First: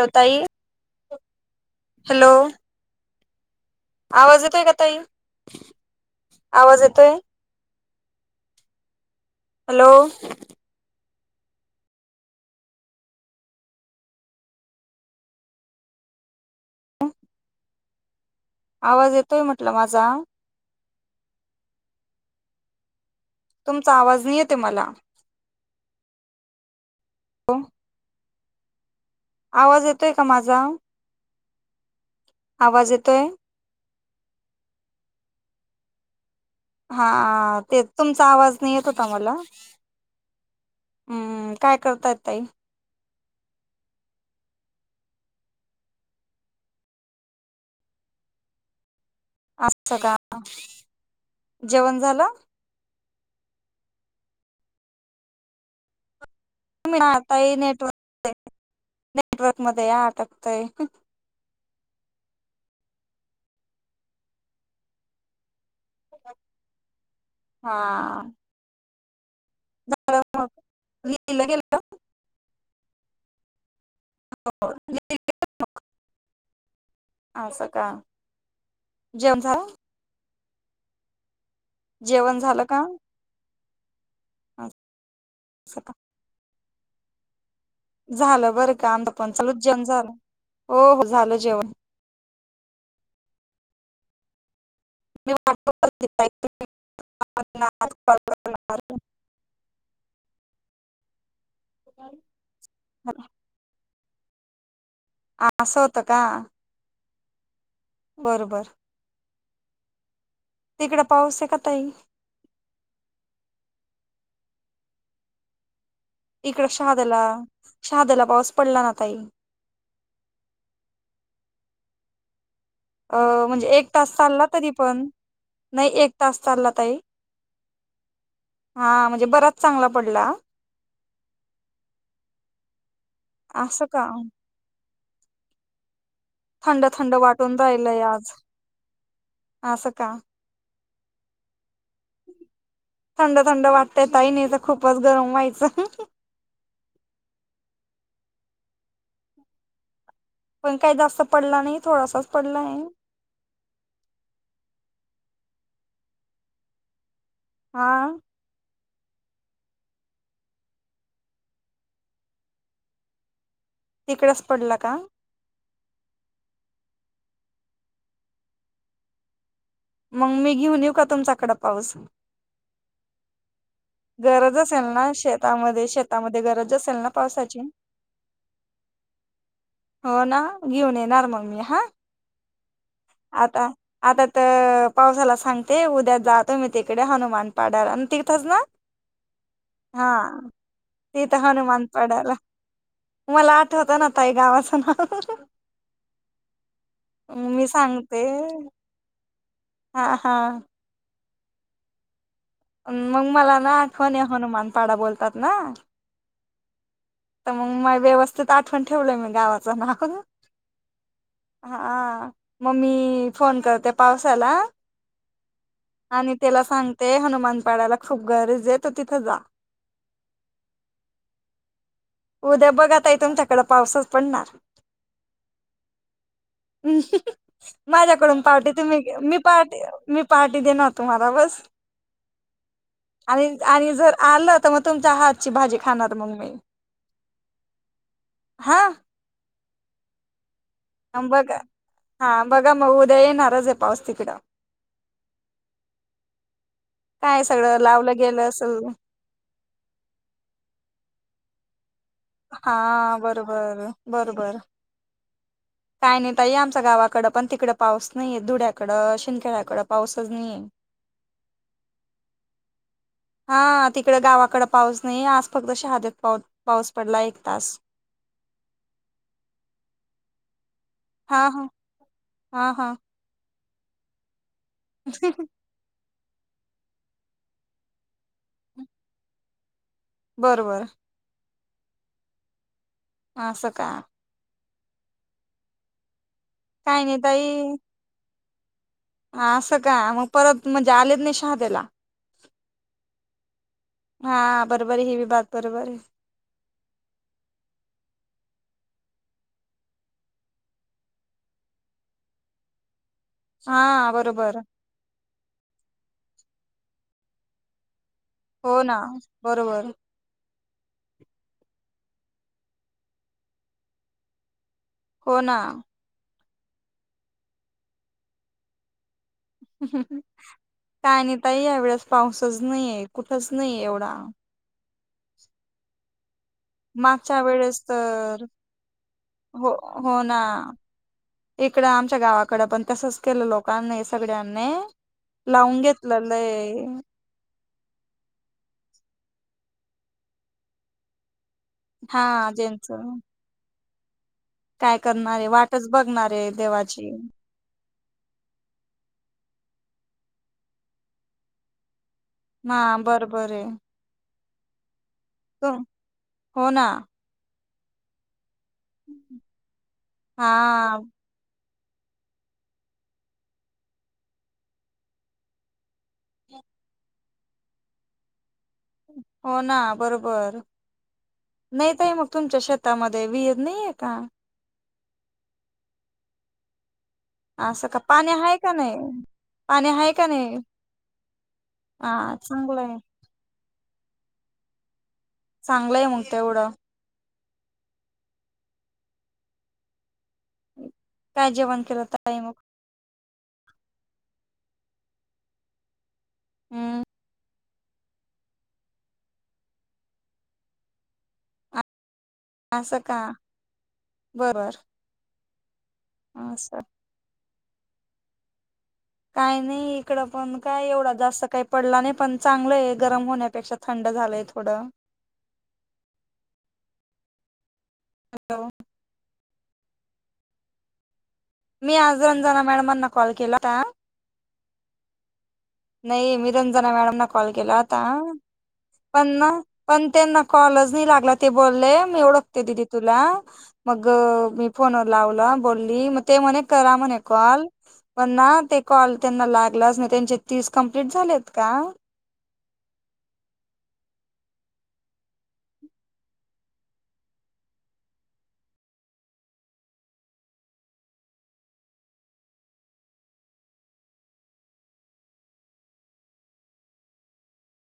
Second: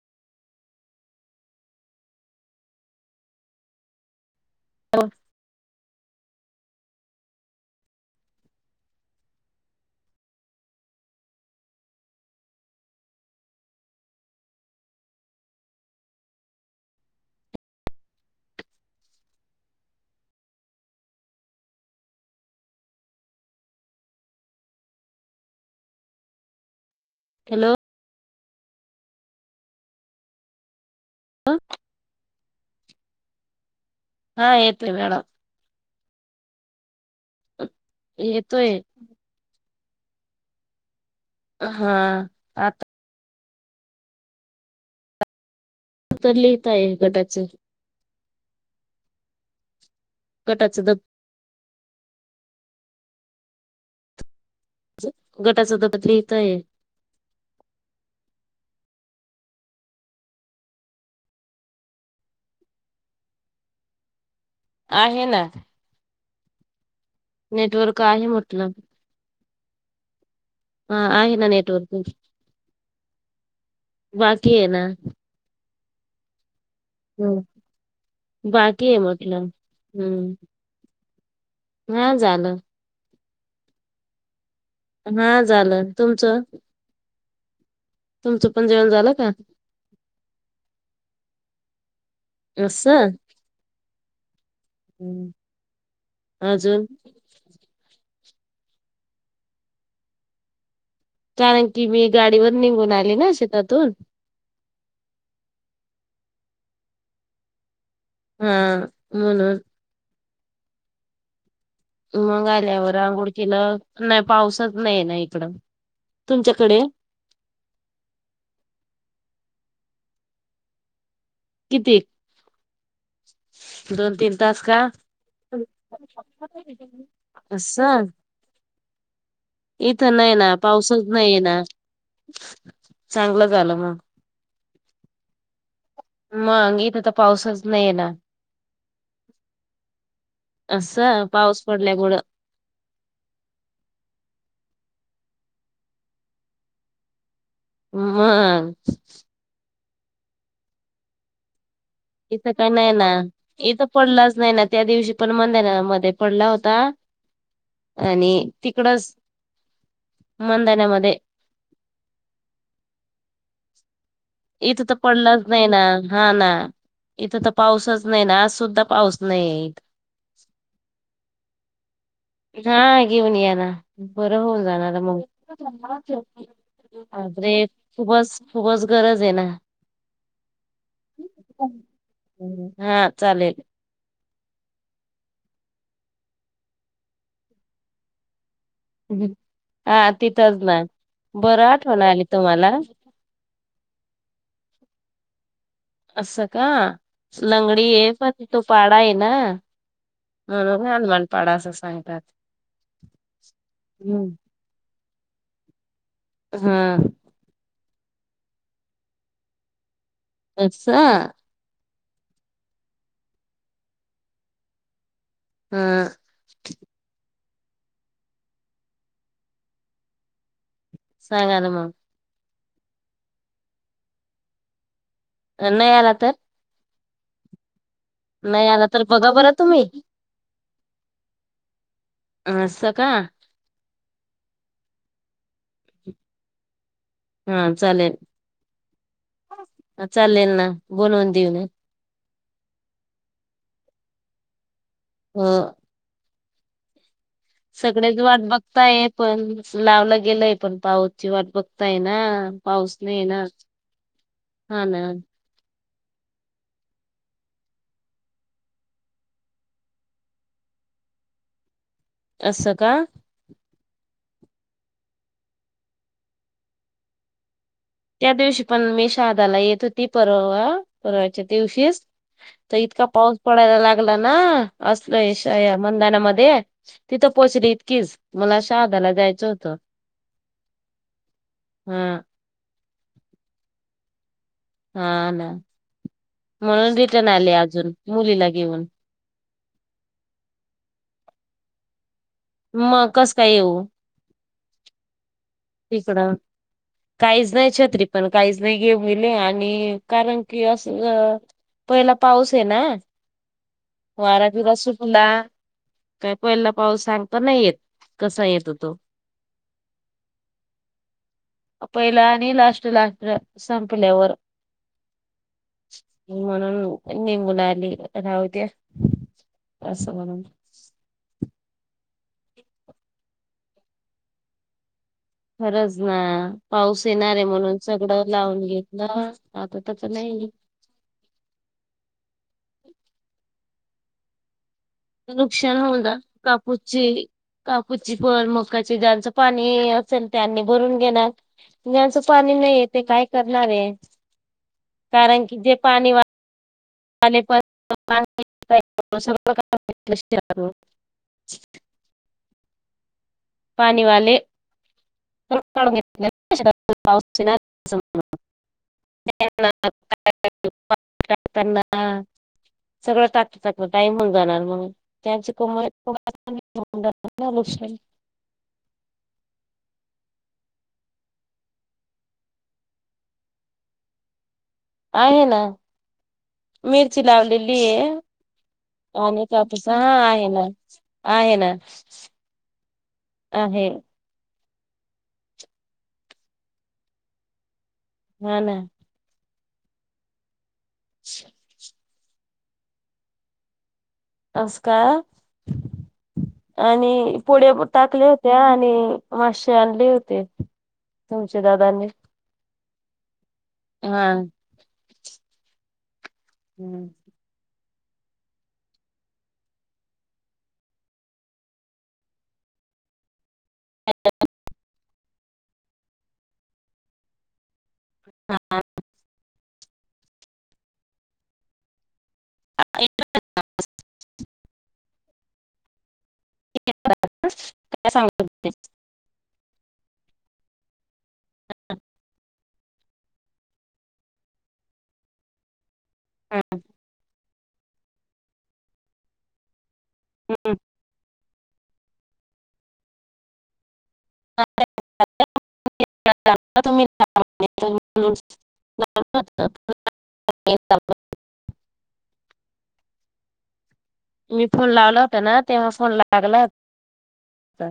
Hello ताई hello! आवाज येतोय का ताई आवाज येतोय. हॅलो! ह आवाज येतोय म्हटलं माझा. तुमचा आवाज नाही येत मला. हो हॅलो! आवाज येतोय का माझा. ह आवाज येतोय. हा येते मॅडम. हा ते तुमचा आवाज नाही येतोय येत होता मला. हम्म काय हा करताय ताई आता. तर लिहित आहे गटाच. अस का गटाच द जेवण झालं. गट शतपद्री [unintelligible] आताय नेटवर्क नेटवर्क मध्ये आटकतय. आहे ना. नेटवर्क आहे म्हटल. ह [unintelligible] हा आहेे ना नेटवर्क. बाकी आहे ना. हम्म असं का बाकी आहे जेउन म्हटलं झाला. हम्म जेवण झालं का. असं हा का झालं तुमचं. तुमचं झालं पण बरं का जेवण आम झालं पण चालूच जेवण झालं हो हो झालं जेवण. असं. हम्म. [unintelligible] अजून क [unintelligible] कारण की मी गाडीवर निघून आले ना शेतातून. असं होतं का. बरं हा म्हणून. तिकडे पाऊस आहे का. ताई मग आल्यावर आंघोळकीलं नाही पाऊसच नाही ना इकडं. इकड तुमच्याकडे शहाद्याला शहाद्याला पाऊस पडला ना तई. कितीे. अ म्हणजे एक तास चालला तरी का पण. नाही एक तास चालला ताई. असं हा म्हणजे बराच चांगला इथं पडला. नाही ना पाऊसच नाही ना चांगलं झालं असं मग. का मग थंड इथं तर थंड वाटून पाऊसच नाही आहे राहिलय ना. आज असं का असं पाऊस. पडल्यामुळं थंड थंड वाटतये ताई नाही तर. खूपच गरम व्हायचं हम् पण काही जास्त पडला नाही थोडासाच इथं काही पडलाय नाही ना इथं पडलाच नाही ना त्या दिवशी पण मधनामध्ये पडला होता हा आणि त इकडच मधनामध्ये तिकडच पडला इथं तर का पडलाच नाही ना हा ना इथं तर पाऊसच नाही ना आज सुद्धा पाऊस नाहीये मग मी घेऊन येऊ का तुमचाकड पाऊस हा गीऊनय ना बरं गरज होऊन असेल जाणार ना शेतामध्ये मगे शेतामध्ये गरज असेल ना पावसाची खूपच खूपच गरज आहे ना हो ना घेऊन येणार मग मी हा हा चालेल आता आता तर पावसाला सांगते उद्या जातो मी तिकडे हनुमान पाडार आणि तिथंच ना हा तिथंच ना तिथं बरं हनुमान आठवण आली पाडाला तुम्हाला मला आठवत ना तई गावाचं नाव असं का मी लंगडी आहे सांगते पण तो पाडा आहे ना हा हा ण पाडा असं सांगतात. मग मला ना आठवणी हम्म हनुमानपाडा बोलतात ना हा तर मग मा व्यवस्थित आठवण ठेवलंय मी गावाचं नाव अचसा हा मग ममी फोन करते पावसाला हा आणि त्याला सांगते हनुमान पाडायला खूप गरज येतो तिथ जा सांग आन म उद्या बघतई तुमच्याकडें पाऊसच पडणार नाही आला तर. ह् माझ्याकडून नाही पहाटे आला तुम्ही तर बघा मी बरं पहाट मी तुम्ही पहाट मी पार्टी देणार मी तुम्हाला बस असं का आणि जर आलं तर मग तुमच्या हातची भाजी खाणार मग मी हा चालेल हा चालेल ना बनवून बघा देऊन. हा बघा मग उद्या येणारच आहे पाऊस तिकडं हा काय सगळं लावलं सगळेच वाट गेलं असेल बघताय पण लावलं गेलंय पण पाऊची वाट बघता. आहे ना हा पाऊस नाही आहे ना बरोबर बरोबर हा ना काय नाहीताई आमच्या गावाकडं पण तिकडं पाऊस नाहीये धुड्याकडं शिनखेड्याकडं पाऊसच नाहीये. असं का हा तिकड गावाकडे पाऊस नाही आज फक्त शहादेत पा पाऊस पडला एक तास त्या दिवशी पण मी शहादाला येत होती परवा बवायच्या हा हा दिवशीच हा तर हा इतका पाऊस पडायला लागला ना. असल श या मंदानामध्ये तिथं पोचली इतकीच मला शा हदाला जायचं होतं. बरबर हम्म मा अस काय हा ना म्हणून काय नाही रिटर्न आले अजून मुलीला घेऊन. हा असं का मग परत म्हणजे आलेत नाही शहादेयाला. मग कस काय येऊ हा बरोबर ही बी बात बरोबर आहे. तिकडं काहीच नाही छत्री पण काहीच नाही गेमईले आणि कारण की अस पहिला पाऊस आहे ना. हा बरोबर वाराटिरा सुटला काय पहिला पाऊस सांगत नाहीेत. हो ना बरोबर पहिला आणि लास्ट लाट संपल्यावर हो ना म्हणून निघून आली राहते. काणी आता या वेळेस पाऊसच नाहीे कुठच नाही एवढा फरच ना पाऊस येणार मागच्या आहे म्हणून वेळेस सगळं तर लावून घेतलं हो आता त्याच हो ना नाही. इकडं आमच्या गावाकडं पण तसच केलं लोकांनी सगळ्यांनी नुकसान लावून होऊ न घेतलं लय कापूची कापूची फळ मकाची पण पाणी असेल त्यांनी भरून घेणार जचं हा पाणी नाही आहे ज्यांच ते काय करणार आहे. काय करणारे वाटच बघणारे देवाची ले कश ह बरोबर आहे पाणीवाले त ून घेत हो ना [inaudible] हा सगळं टाकताकत टाईम होन जाणार मग त्याच [unintelligible] हो ना बरोबर नाही तई मग तुमच्या शेतामध्ये वि नाहीये का आहे ना मी ची लावलेली असं का आहे पाणी आहे का नाही आणि त्यापस पाणी हा का आहे नाही ना आहे ना हा चांगलं आहे आहे चांगलंय मग तेवढं हा ना काय जेवण केलंत आहे मग अस का हम्म आणि पुढे टाकल्या होते्या आणि माश आणले होते तुमच्या दादाांनी असं का बरोबर असं हम्म काही नाही इकड पण काय एवढा जास्त काही पडला नाही पण चांगलं आहे गरम होण्या पेक्षा थंड झालंय थोडं हॅलो मी आज रंजना मॅडमांना कॉल केला होता नाही मी रंजना मॅडम न कॉल केला आता पण पण त्यांना कॉल नाही लाग ते बोलले मी ओळखते दिदी तुला मग मी फोनवर लावला बोलली म ते म्ह करा म्हणे कॉल पण ते कॉल त्यांना लागलाच तस हम्म. कंप्लीट झालेत का तुम्ही ण [unintelligible] मी फोन लावला होता ना तेव्हा फोन लागला